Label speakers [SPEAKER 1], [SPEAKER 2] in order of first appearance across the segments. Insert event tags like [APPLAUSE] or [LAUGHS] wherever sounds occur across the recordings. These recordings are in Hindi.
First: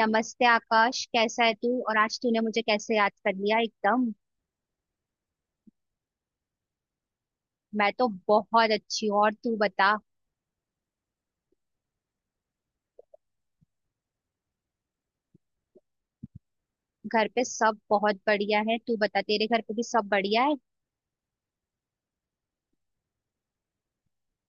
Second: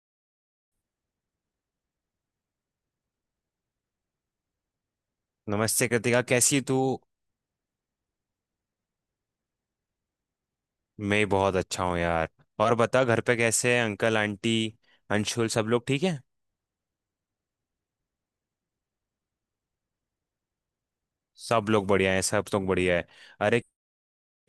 [SPEAKER 1] नमस्ते आकाश, कैसा है तू? और आज तूने मुझे कैसे याद कर लिया एकदम?
[SPEAKER 2] नमस्ते कृतिका। कैसी तू?
[SPEAKER 1] मैं तो बहुत अच्छी हूँ, और तू बता।
[SPEAKER 2] मैं बहुत अच्छा हूँ यार। और बता, घर पे कैसे हैं अंकल आंटी, अंशुल? सब लोग ठीक है?
[SPEAKER 1] घर पे सब बहुत बढ़िया है, तू बता, तेरे घर पे भी सब बढ़िया है?
[SPEAKER 2] सब लोग बढ़िया हैं, सब लोग बढ़िया है। अरे,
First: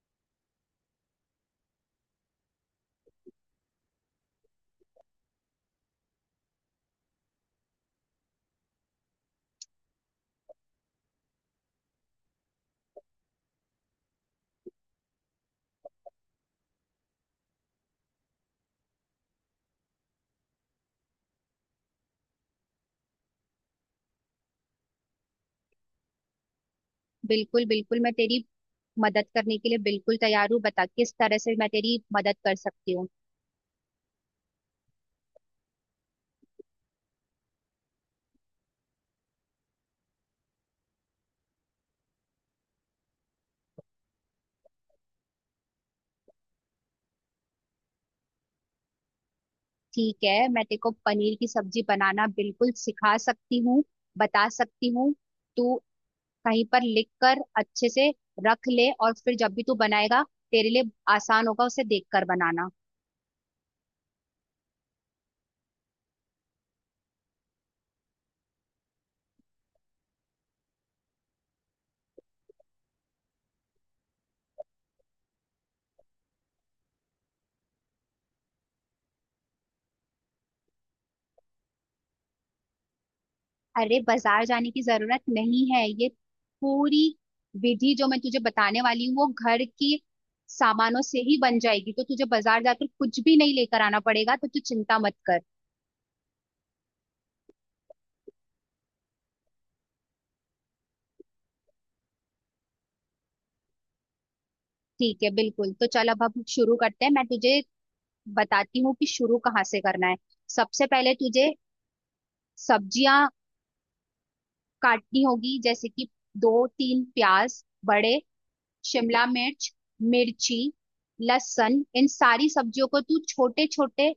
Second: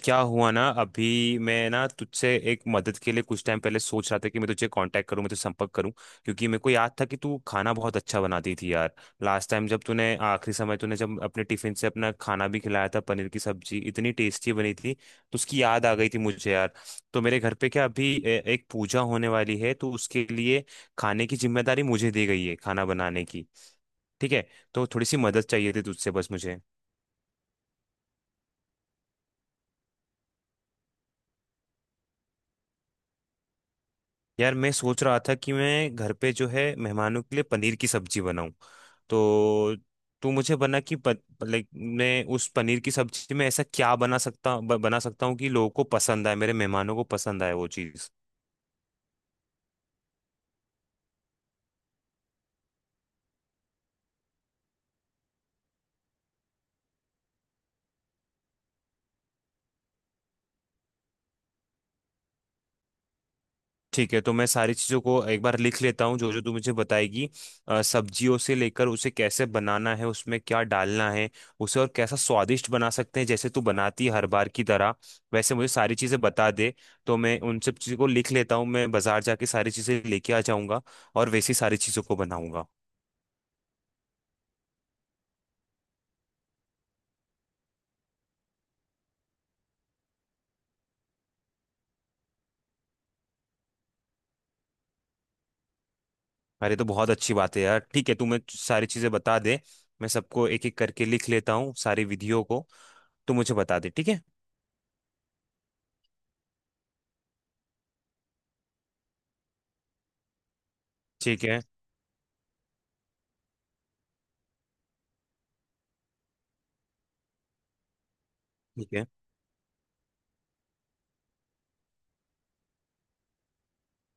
[SPEAKER 2] क्या हुआ ना, अभी मैं ना तुझसे एक मदद के लिए कुछ टाइम पहले सोच रहा था कि मैं तुझे कांटेक्ट करूं, मैं तुझसे संपर्क करूं। क्योंकि मेरे को याद था कि तू खाना बहुत अच्छा बनाती थी यार। लास्ट टाइम जब तूने आखिरी समय तूने जब अपने टिफिन से अपना खाना भी खिलाया था, पनीर की सब्जी इतनी टेस्टी बनी थी, तो उसकी याद आ गई थी मुझे यार। तो मेरे घर पे क्या अभी एक पूजा होने वाली है, तो उसके लिए खाने की जिम्मेदारी मुझे दी गई है, खाना बनाने की। ठीक है? तो थोड़ी सी मदद चाहिए थी तुझसे बस मुझे।
[SPEAKER 1] बिल्कुल बिल्कुल, मैं तेरी मदद करने के लिए बिल्कुल तैयार हूँ। बता किस तरह से मैं तेरी मदद कर सकती हूँ।
[SPEAKER 2] यार, मैं सोच रहा था कि मैं घर पे जो है मेहमानों के लिए पनीर की सब्जी बनाऊं। तो तू मुझे बना कि लाइक मैं उस पनीर की सब्जी में ऐसा क्या बना सकता बना सकता हूँ कि लोगों को पसंद आए, मेरे मेहमानों को पसंद आए वो चीज़।
[SPEAKER 1] ठीक है, मैं तेरे को पनीर की सब्जी बनाना बिल्कुल सिखा सकती हूँ, बता सकती हूँ। तू कहीं पर लिख कर अच्छे से रख ले, और फिर जब भी तू बनाएगा, तेरे लिए आसान होगा उसे देख कर बनाना।
[SPEAKER 2] ठीक है, तो मैं सारी चीज़ों को एक बार लिख लेता हूँ जो जो तू मुझे बताएगी। सब्जियों से लेकर उसे कैसे बनाना है, उसमें क्या डालना है, उसे और कैसा स्वादिष्ट बना सकते हैं जैसे तू बनाती है हर बार की तरह। वैसे मुझे सारी चीज़ें बता दे। तो मैं उन सब चीज़ों को लिख लेता हूँ, मैं बाजार जाके सारी चीज़ें लेके आ जाऊंगा और वैसी सारी चीज़ों को बनाऊंगा।
[SPEAKER 1] अरे, बाजार जाने की जरूरत नहीं है। ये पूरी विधि जो मैं तुझे बताने वाली हूँ, वो घर की सामानों से ही बन जाएगी, तो तुझे बाजार जाकर कुछ भी नहीं लेकर आना पड़ेगा, तो तू चिंता मत कर।
[SPEAKER 2] अरे, तो बहुत अच्छी बात है यार। ठीक है तू, मैं सारी चीज़ें बता दे। मैं सबको एक एक करके लिख लेता हूँ सारी विधियों को। तू मुझे बता दे। ठीक है।
[SPEAKER 1] ठीक है, बिल्कुल। तो चल अब हम शुरू करते हैं, मैं तुझे बताती हूँ कि शुरू कहाँ से करना है। सबसे पहले
[SPEAKER 2] ठीक
[SPEAKER 1] तुझे
[SPEAKER 2] है।
[SPEAKER 1] सब्जियां काटनी होगी, जैसे कि दो तीन प्याज बड़े,
[SPEAKER 2] ठीक है।
[SPEAKER 1] शिमला मिर्च, मिर्ची, लहसुन। इन सारी सब्जियों को तू छोटे छोटे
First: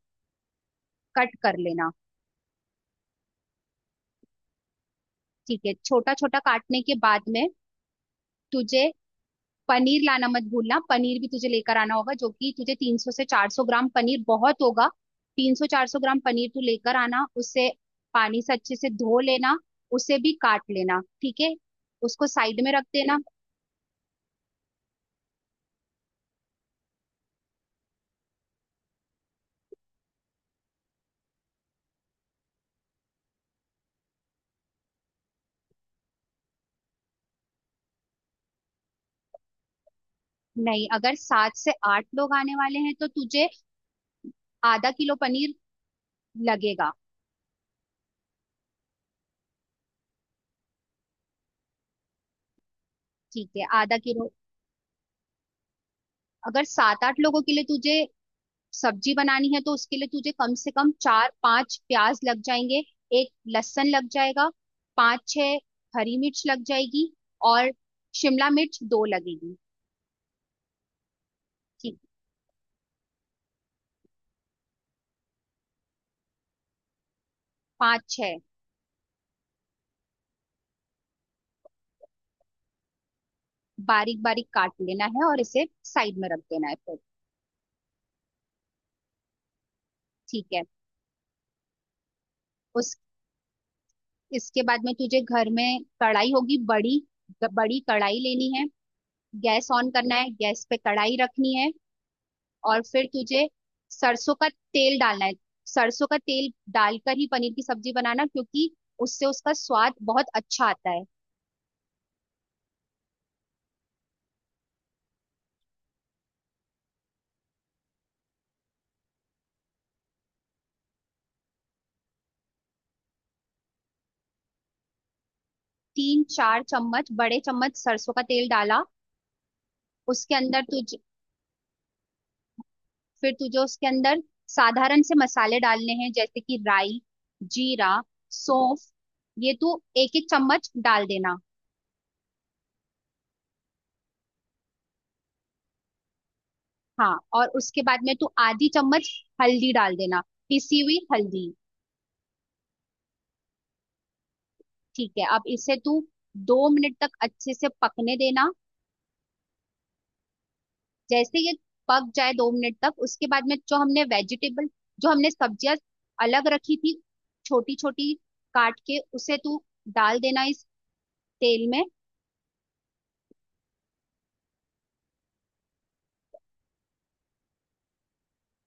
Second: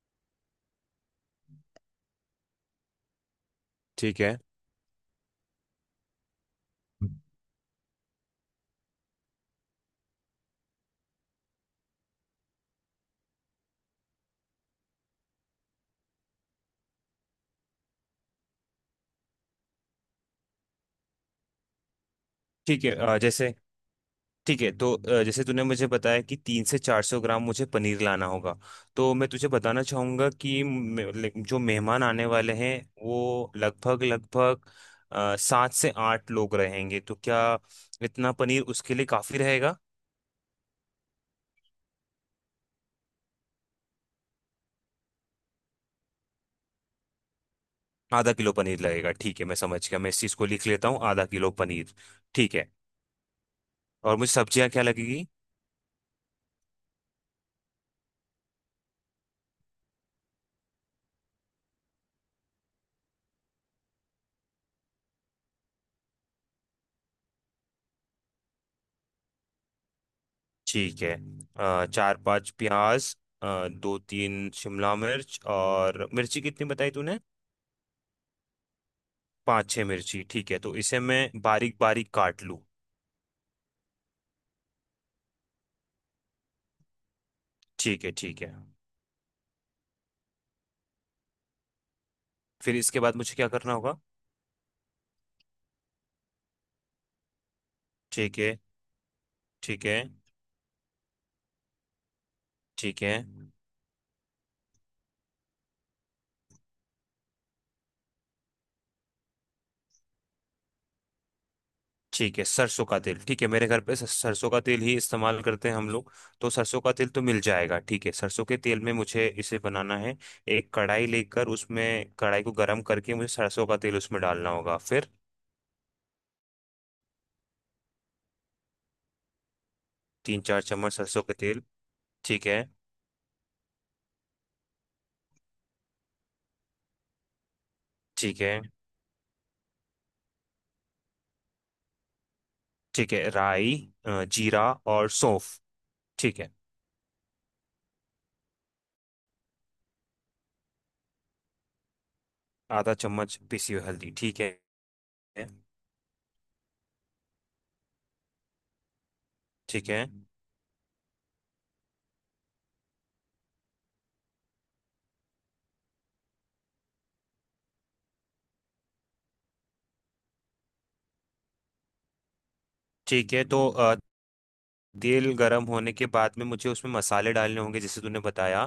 [SPEAKER 1] कट कर लेना।
[SPEAKER 2] ठीक है।
[SPEAKER 1] ठीक है, छोटा छोटा काटने के बाद में तुझे पनीर लाना मत भूलना, पनीर भी तुझे लेकर आना होगा, जो कि तुझे 300 से 400 ग्राम पनीर बहुत होगा। 300 400 ग्राम पनीर तू लेकर आना, उसे पानी से अच्छे से धो लेना, उसे भी काट लेना, ठीक है, उसको साइड में रख
[SPEAKER 2] ठीक है।
[SPEAKER 1] देना।
[SPEAKER 2] जैसे, ठीक है तो जैसे तूने मुझे बताया कि 300 से 400 ग्राम मुझे पनीर लाना होगा, तो मैं तुझे बताना चाहूँगा कि लाइक जो मेहमान आने वाले हैं, वो लगभग लगभग सात से आठ लोग रहेंगे, तो क्या इतना पनीर उसके लिए काफ़ी रहेगा?
[SPEAKER 1] नहीं, अगर सात से आठ लोग आने वाले हैं तो तुझे आधा किलो पनीर लगेगा।
[SPEAKER 2] आधा किलो पनीर लगेगा, ठीक है, मैं समझ गया। मैं इस चीज़ को लिख लेता हूँ, आधा किलो पनीर। ठीक है।
[SPEAKER 1] ठीक है, आधा
[SPEAKER 2] और
[SPEAKER 1] किलो।
[SPEAKER 2] मुझे सब्जियाँ क्या लगेगी?
[SPEAKER 1] अगर सात आठ लोगों के लिए तुझे सब्जी बनानी है तो उसके लिए तुझे कम से कम चार पांच प्याज लग जाएंगे, एक लहसुन लग जाएगा, पांच छह हरी मिर्च लग जाएगी, और शिमला मिर्च दो लगेगी।
[SPEAKER 2] ठीक है।
[SPEAKER 1] ठीक।
[SPEAKER 2] चार पाँच प्याज, दो तीन शिमला मिर्च, और मिर्ची कितनी बताई तूने?
[SPEAKER 1] पांच छह
[SPEAKER 2] पाँच छः मिर्ची। ठीक है, तो इसे मैं बारीक बारीक काट लूँ।
[SPEAKER 1] बारीक बारीक काट लेना है और इसे साइड में रख देना है फिर।
[SPEAKER 2] ठीक है। ठीक है।
[SPEAKER 1] ठीक है,
[SPEAKER 2] फिर
[SPEAKER 1] उस
[SPEAKER 2] इसके बाद मुझे क्या करना होगा?
[SPEAKER 1] इसके बाद में तुझे घर में कढ़ाई होगी, बड़ी बड़ी कढ़ाई
[SPEAKER 2] ठीक
[SPEAKER 1] लेनी
[SPEAKER 2] है।
[SPEAKER 1] है। गैस
[SPEAKER 2] ठीक
[SPEAKER 1] ऑन
[SPEAKER 2] है।
[SPEAKER 1] करना है, गैस पे कढ़ाई रखनी है, और
[SPEAKER 2] ठीक
[SPEAKER 1] फिर
[SPEAKER 2] है।
[SPEAKER 1] तुझे सरसों का तेल डालना है। सरसों का तेल डालकर ही पनीर की सब्जी बनाना, क्योंकि उससे उसका स्वाद बहुत अच्छा आता है।
[SPEAKER 2] ठीक है, सरसों का तेल। ठीक है, मेरे घर पे सरसों का तेल ही इस्तेमाल करते हैं हम लोग। तो सरसों का तेल तो मिल जाएगा। ठीक है, सरसों के तेल में मुझे इसे बनाना है। एक कढ़ाई लेकर उसमें कढ़ाई को गर्म करके मुझे सरसों का तेल उसमें डालना होगा। फिर
[SPEAKER 1] 3-4 चम्मच, बड़े चम्मच सरसों का तेल डाला उसके
[SPEAKER 2] तीन
[SPEAKER 1] अंदर
[SPEAKER 2] चार चम्मच
[SPEAKER 1] तुझ
[SPEAKER 2] सरसों का तेल। ठीक है।
[SPEAKER 1] फिर तुझे उसके अंदर साधारण से मसाले डालने हैं, जैसे कि राई, जीरा,
[SPEAKER 2] ठीक है।
[SPEAKER 1] सौंफ, ये तू एक एक चम्मच डाल देना।
[SPEAKER 2] ठीक है, राई, जीरा और सौंफ। ठीक है।
[SPEAKER 1] हाँ, और उसके बाद में तू आधी चम्मच हल्दी डाल देना, पिसी हुई हल्दी।
[SPEAKER 2] आधा चम्मच पिसी हुई हल्दी। ठीक है।
[SPEAKER 1] ठीक है, अब इसे तू 2 मिनट तक अच्छे से पकने देना।
[SPEAKER 2] ठीक है।
[SPEAKER 1] जैसे ये पक जाए 2 मिनट तक, उसके बाद में जो हमने सब्जियां अलग रखी थी छोटी छोटी काट के, उसे तू डाल देना इस तेल में।
[SPEAKER 2] ठीक है तो तेल गरम होने के बाद में मुझे उसमें मसाले डालने होंगे जैसे तूने बताया।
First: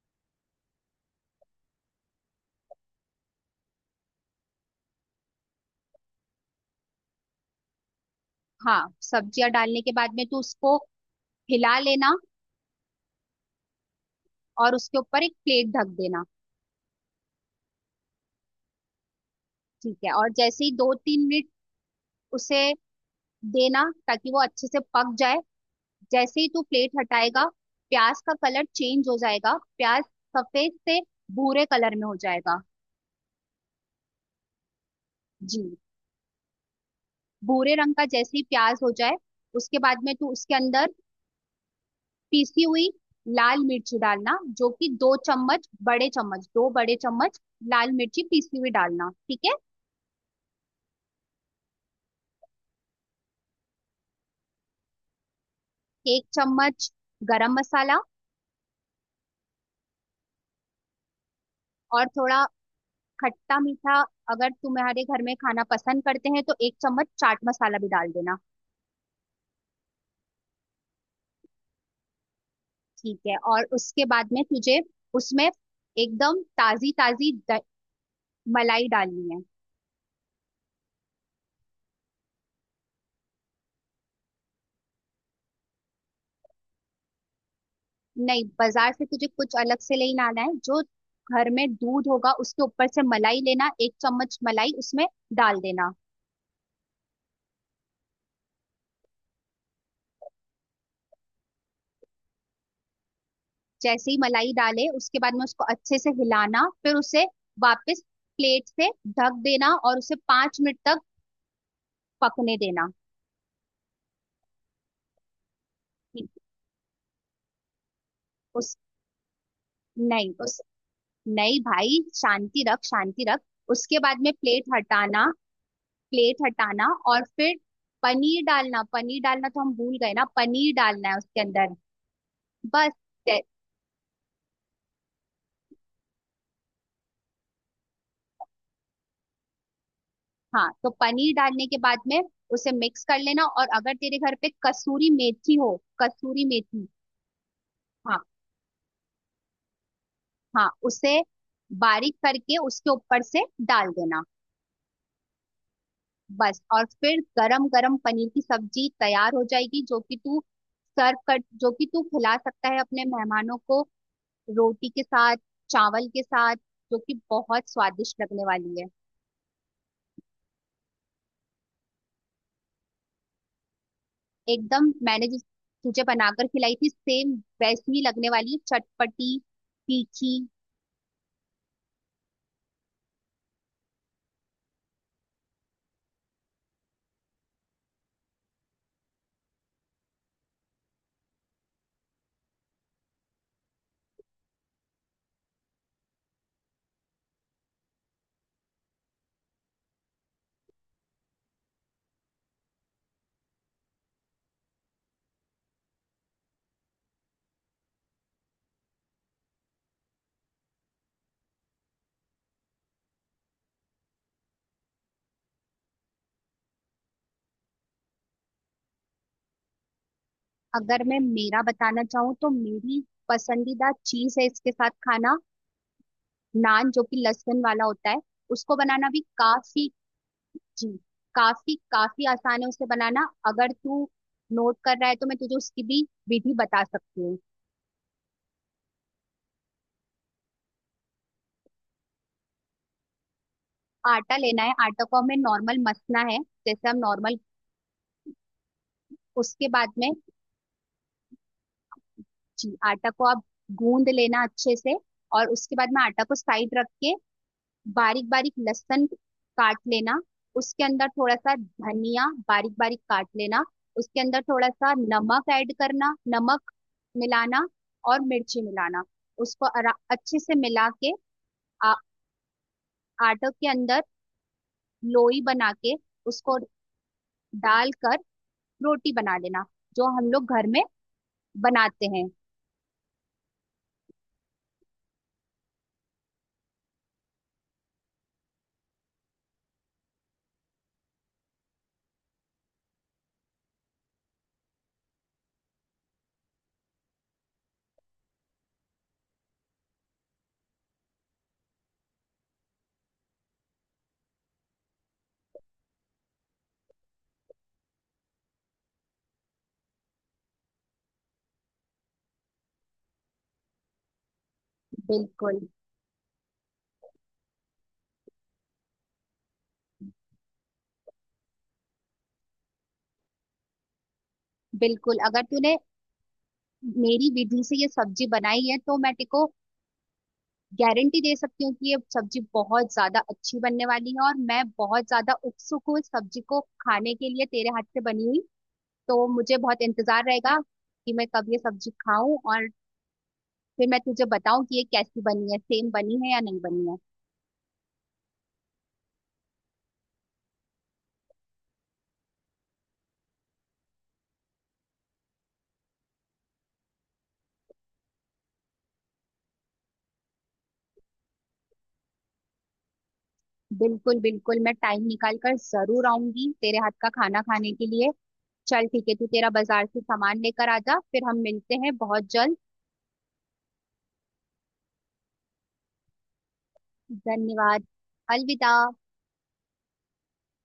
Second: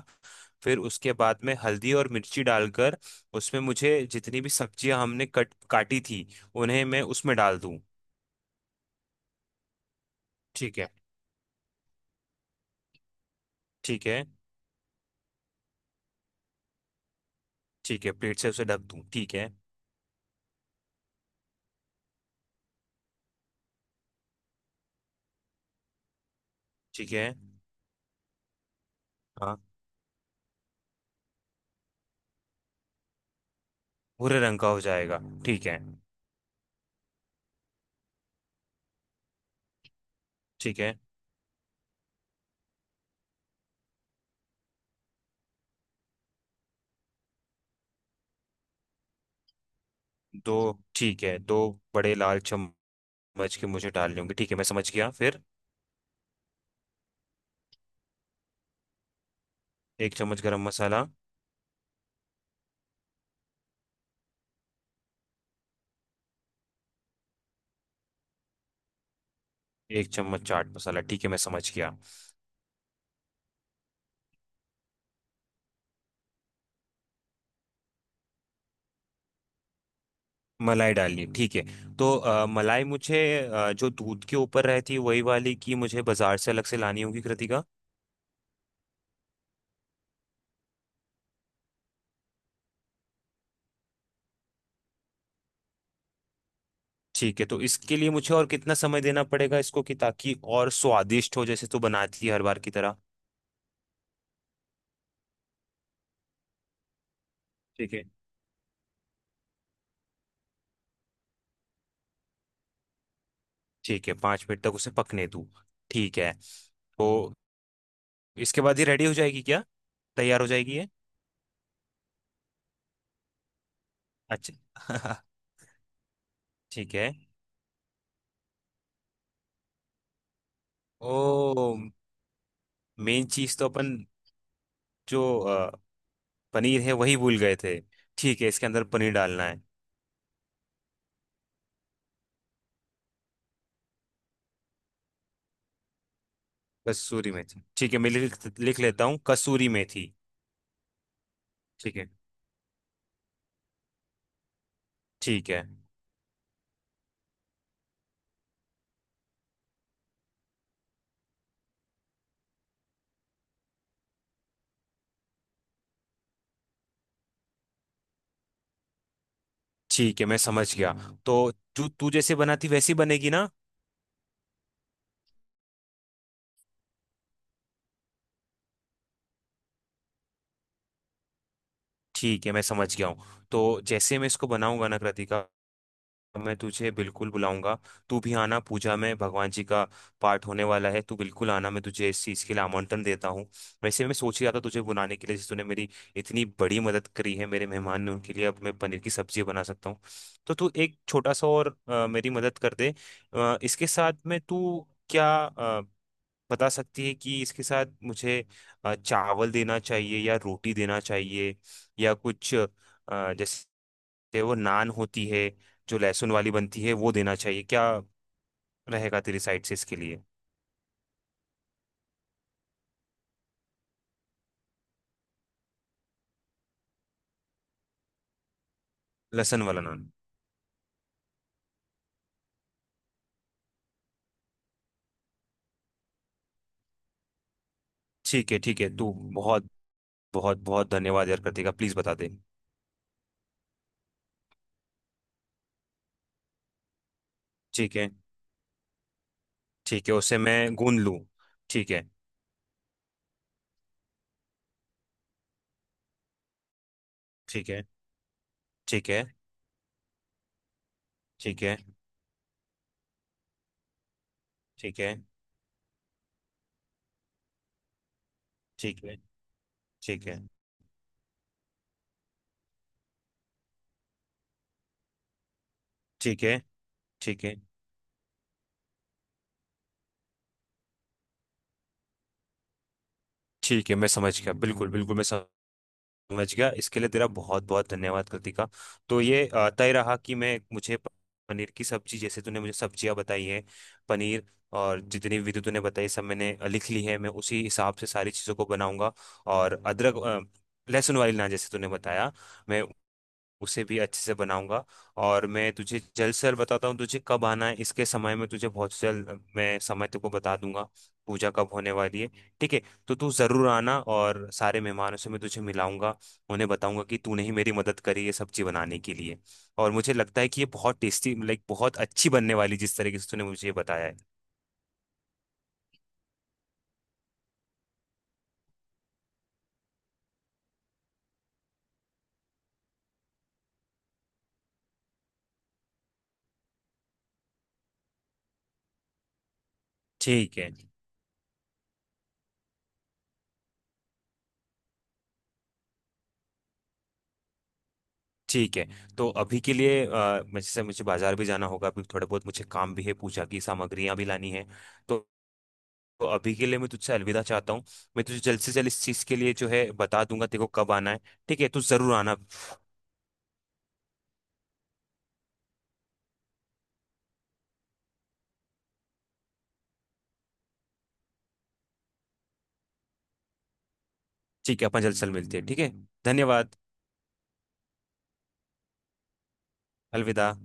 [SPEAKER 2] फिर उसके बाद में हल्दी और मिर्ची डालकर उसमें मुझे जितनी भी सब्जियां हमने कट काटी थी, उन्हें मैं उसमें डाल दूं।
[SPEAKER 1] हाँ, सब्जियां डालने के बाद में तू उसको
[SPEAKER 2] ठीक है।
[SPEAKER 1] हिला लेना,
[SPEAKER 2] ठीक है।
[SPEAKER 1] और उसके ऊपर एक प्लेट ढक देना।
[SPEAKER 2] ठीक है, प्लेट से उसे ढक दूं, ठीक है।
[SPEAKER 1] ठीक है, और जैसे ही 2-3 मिनट उसे देना ताकि वो अच्छे से पक जाए। जैसे ही तू प्लेट
[SPEAKER 2] ठीक है।
[SPEAKER 1] हटाएगा, प्याज का कलर चेंज हो जाएगा,
[SPEAKER 2] हाँ।
[SPEAKER 1] प्याज सफेद से भूरे कलर में हो जाएगा।
[SPEAKER 2] भूरे रंग का हो जाएगा।
[SPEAKER 1] जी,
[SPEAKER 2] ठीक है।
[SPEAKER 1] भूरे रंग का। जैसे ही प्याज हो जाए, उसके बाद में तू उसके
[SPEAKER 2] ठीक
[SPEAKER 1] अंदर
[SPEAKER 2] है,
[SPEAKER 1] पीसी हुई लाल मिर्च डालना, जो कि 2 चम्मच, बड़े चम्मच, 2 बड़े चम्मच लाल मिर्ची पीसी हुई डालना। ठीक है,
[SPEAKER 2] दो, ठीक है, दो बड़े लाल चम्मच के मुझे डालने होंगे। ठीक है, मैं समझ गया। फिर
[SPEAKER 1] 1 चम्मच गरम मसाला,
[SPEAKER 2] एक चम्मच गरम मसाला,
[SPEAKER 1] और थोड़ा खट्टा मीठा अगर तुम्हारे घर में खाना पसंद करते हैं तो 1 चम्मच चाट मसाला भी डाल देना।
[SPEAKER 2] एक चम्मच चाट मसाला। ठीक है, मैं समझ गया।
[SPEAKER 1] ठीक है, और उसके बाद में तुझे उसमें एकदम ताजी ताजी मलाई डालनी है।
[SPEAKER 2] मलाई डालनी, ठीक है। तो मलाई मुझे जो दूध के ऊपर रहती है वही वाली की मुझे बाजार से अलग से लानी होगी कृतिका?
[SPEAKER 1] नहीं, बाजार से तुझे कुछ अलग से लेना आना है, जो घर में दूध होगा उसके ऊपर से मलाई लेना, 1 चम्मच मलाई उसमें डाल देना।
[SPEAKER 2] ठीक है, तो इसके लिए मुझे और कितना समय देना पड़ेगा इसको कि, ताकि और स्वादिष्ट हो जैसे तो बनाती है हर बार की तरह?
[SPEAKER 1] जैसे ही मलाई डाले, उसके बाद में उसको अच्छे से हिलाना, फिर उसे
[SPEAKER 2] ठीक
[SPEAKER 1] वापस
[SPEAKER 2] है।
[SPEAKER 1] प्लेट से ढक देना, और उसे 5 मिनट तक पकने देना।
[SPEAKER 2] ठीक है, 5 मिनट तक उसे पकने दूँ, ठीक
[SPEAKER 1] ठीक।
[SPEAKER 2] है। तो इसके
[SPEAKER 1] उस
[SPEAKER 2] बाद ये रेडी हो जाएगी क्या?
[SPEAKER 1] नहीं,
[SPEAKER 2] तैयार हो
[SPEAKER 1] उस
[SPEAKER 2] जाएगी ये?
[SPEAKER 1] नहीं, भाई, शांति रख, शांति रख। उसके बाद में
[SPEAKER 2] अच्छा।
[SPEAKER 1] प्लेट
[SPEAKER 2] [LAUGHS]
[SPEAKER 1] हटाना, प्लेट हटाना,
[SPEAKER 2] ठीक है।
[SPEAKER 1] और फिर पनीर डालना। पनीर डालना तो हम भूल गए ना, पनीर डालना
[SPEAKER 2] ओ,
[SPEAKER 1] है उसके अंदर, बस।
[SPEAKER 2] मेन चीज तो अपन, जो पनीर है, वही भूल गए थे। ठीक है, इसके अंदर पनीर डालना है।
[SPEAKER 1] हाँ, तो पनीर डालने के बाद में उसे मिक्स कर लेना, और अगर तेरे घर पे कसूरी मेथी हो, कसूरी मेथी,
[SPEAKER 2] कसूरी मेथी, ठीक है, मैं
[SPEAKER 1] हाँ
[SPEAKER 2] लिख लिख लेता हूँ, कसूरी मेथी।
[SPEAKER 1] हाँ, उसे
[SPEAKER 2] ठीक है।
[SPEAKER 1] बारीक करके उसके ऊपर से डाल देना,
[SPEAKER 2] ठीक है।
[SPEAKER 1] बस। और फिर गरम गरम पनीर की सब्जी तैयार हो जाएगी, जो कि तू सर्व कर, जो कि तू खिला सकता है अपने मेहमानों को रोटी के साथ, चावल के साथ, जो कि बहुत स्वादिष्ट लगने वाली है।
[SPEAKER 2] ठीक है, मैं समझ गया। तो जो तू जैसे बनाती वैसी बनेगी ना?
[SPEAKER 1] एकदम। मैंने जिस तुझे बनाकर खिलाई थी, सेम वैसी ही लगने वाली है, चटपटी, तीखी।
[SPEAKER 2] ठीक है, मैं समझ गया हूँ। तो जैसे मैं इसको बनाऊंगा ना कृतिका, मैं तुझे बिल्कुल बुलाऊंगा। तू भी आना, पूजा में भगवान जी का पाठ होने वाला है, तू बिल्कुल आना, मैं तुझे इस चीज़ के लिए आमंत्रण देता हूँ। वैसे मैं सोच ही रहा था तुझे बुलाने के लिए जैसे तूने मेरी इतनी बड़ी मदद करी है। मेरे मेहमान ने, उनके लिए अब मैं पनीर की सब्जी बना सकता हूँ। तो तू एक छोटा सा और मेरी मदद कर दे। इसके साथ में तू क्या बता सकती है कि इसके साथ मुझे चावल देना चाहिए या रोटी देना चाहिए, या कुछ जैसे, चाहे वो नान होती है जो लहसुन वाली बनती है, वो देना चाहिए क्या? रहेगा तेरी साइड से इसके लिए?
[SPEAKER 1] अगर मैं मेरा बताना चाहूँ तो मेरी पसंदीदा चीज है इसके साथ खाना नान, जो कि लहसुन वाला होता है, उसको बनाना भी
[SPEAKER 2] लहसुन वाला
[SPEAKER 1] काफी।
[SPEAKER 2] नान।
[SPEAKER 1] जी, काफी काफी आसान है उसे बनाना। अगर तू नोट कर रहा है तो मैं तुझे उसकी भी विधि बता सकती हूँ।
[SPEAKER 2] ठीक है। ठीक है, तू बहुत बहुत बहुत धन्यवाद यार कृतिका, प्लीज बता दे।
[SPEAKER 1] आटा लेना है, आटा को हमें नॉर्मल मसना है, जैसे हम नॉर्मल।
[SPEAKER 2] ठीक है।
[SPEAKER 1] उसके बाद
[SPEAKER 2] ठीक
[SPEAKER 1] में,
[SPEAKER 2] है, उसे मैं गूंद लूँ। ठीक है।
[SPEAKER 1] जी, आटा को आप गूंद लेना अच्छे से, और उसके बाद में आटा को साइड रख के
[SPEAKER 2] ठीक है।
[SPEAKER 1] बारीक बारीक लहसुन
[SPEAKER 2] ठीक है।
[SPEAKER 1] काट लेना, उसके अंदर थोड़ा सा
[SPEAKER 2] ठीक है।
[SPEAKER 1] धनिया बारीक बारीक काट लेना, उसके अंदर थोड़ा सा
[SPEAKER 2] ठीक है।
[SPEAKER 1] नमक ऐड करना, नमक मिलाना, और मिर्ची मिलाना।
[SPEAKER 2] ठीक है।
[SPEAKER 1] उसको
[SPEAKER 2] ठीक
[SPEAKER 1] अच्छे
[SPEAKER 2] है।
[SPEAKER 1] से मिला के, आ, आटे के अंदर लोई बना के
[SPEAKER 2] ठीक है।
[SPEAKER 1] उसको
[SPEAKER 2] ठीक है।
[SPEAKER 1] डालकर रोटी बना लेना, जो हम लोग घर में बनाते हैं।
[SPEAKER 2] ठीक है, मैं समझ गया, बिल्कुल बिल्कुल मैं समझ समझ गया। इसके लिए तेरा बहुत बहुत धन्यवाद कृतिका। तो ये तय रहा कि मैं मुझे पनीर की सब्जी जैसे तूने मुझे सब्जियां बताई हैं, पनीर, और जितनी विधि तूने बताई सब मैंने लिख ली है, मैं उसी हिसाब से सारी चीज़ों को बनाऊंगा। और अदरक, लहसुन वाली ना जैसे तूने बताया, मैं उसे भी अच्छे से बनाऊंगा। और मैं तुझे जल्द से जल्द बताता हूँ तुझे कब आना है इसके समय में, तुझे बहुत जल्द मैं समय तुमको बता दूंगा पूजा कब होने वाली है। ठीक है, तो तू जरूर आना, और सारे मेहमानों से मैं
[SPEAKER 1] बिल्कुल
[SPEAKER 2] तुझे मिलाऊंगा, उन्हें बताऊंगा कि तूने ही मेरी मदद करी ये सब्जी बनाने के लिए। और मुझे लगता है कि ये बहुत टेस्टी, लाइक बहुत अच्छी बनने वाली, जिस तरीके से तूने मुझे ये बताया है।
[SPEAKER 1] बिल्कुल। अगर तूने मेरी विधि से ये सब्जी बनाई है तो मैं तेको गारंटी दे सकती हूँ कि ये सब्जी बहुत ज्यादा अच्छी बनने वाली है, और मैं बहुत ज्यादा उत्सुक हूँ इस सब्जी को खाने के लिए, तेरे हाथ से बनी हुई। तो मुझे बहुत इंतजार
[SPEAKER 2] ठीक
[SPEAKER 1] रहेगा
[SPEAKER 2] है।
[SPEAKER 1] कि मैं कब ये सब्जी खाऊं, और फिर मैं तुझे बताऊं कि ये कैसी बनी है, सेम बनी है या नहीं बनी है।
[SPEAKER 2] ठीक है, तो अभी के लिए जैसे मुझे बाजार भी जाना होगा, अभी थोड़ा बहुत मुझे काम भी है, पूजा की सामग्रियां भी लानी है। तो तो अभी के लिए मैं तुझसे अलविदा चाहता हूँ, मैं तुझे जल्द से जल्द इस चीज़ के लिए जो है बता दूंगा तेरे को कब आना है। ठीक है, तू जरूर आना।
[SPEAKER 1] बिल्कुल बिल्कुल, मैं टाइम निकाल कर जरूर आऊंगी तेरे हाथ का खाना खाने के लिए। चल ठीक है, तू तेरा बाजार से सामान लेकर आ जा, फिर हम मिलते हैं बहुत जल्द।
[SPEAKER 2] ठीक है, अपन जल्द से जल्द मिलते हैं, ठीक है। धन्यवाद।
[SPEAKER 1] धन्यवाद। अलविदा।
[SPEAKER 2] अलविदा।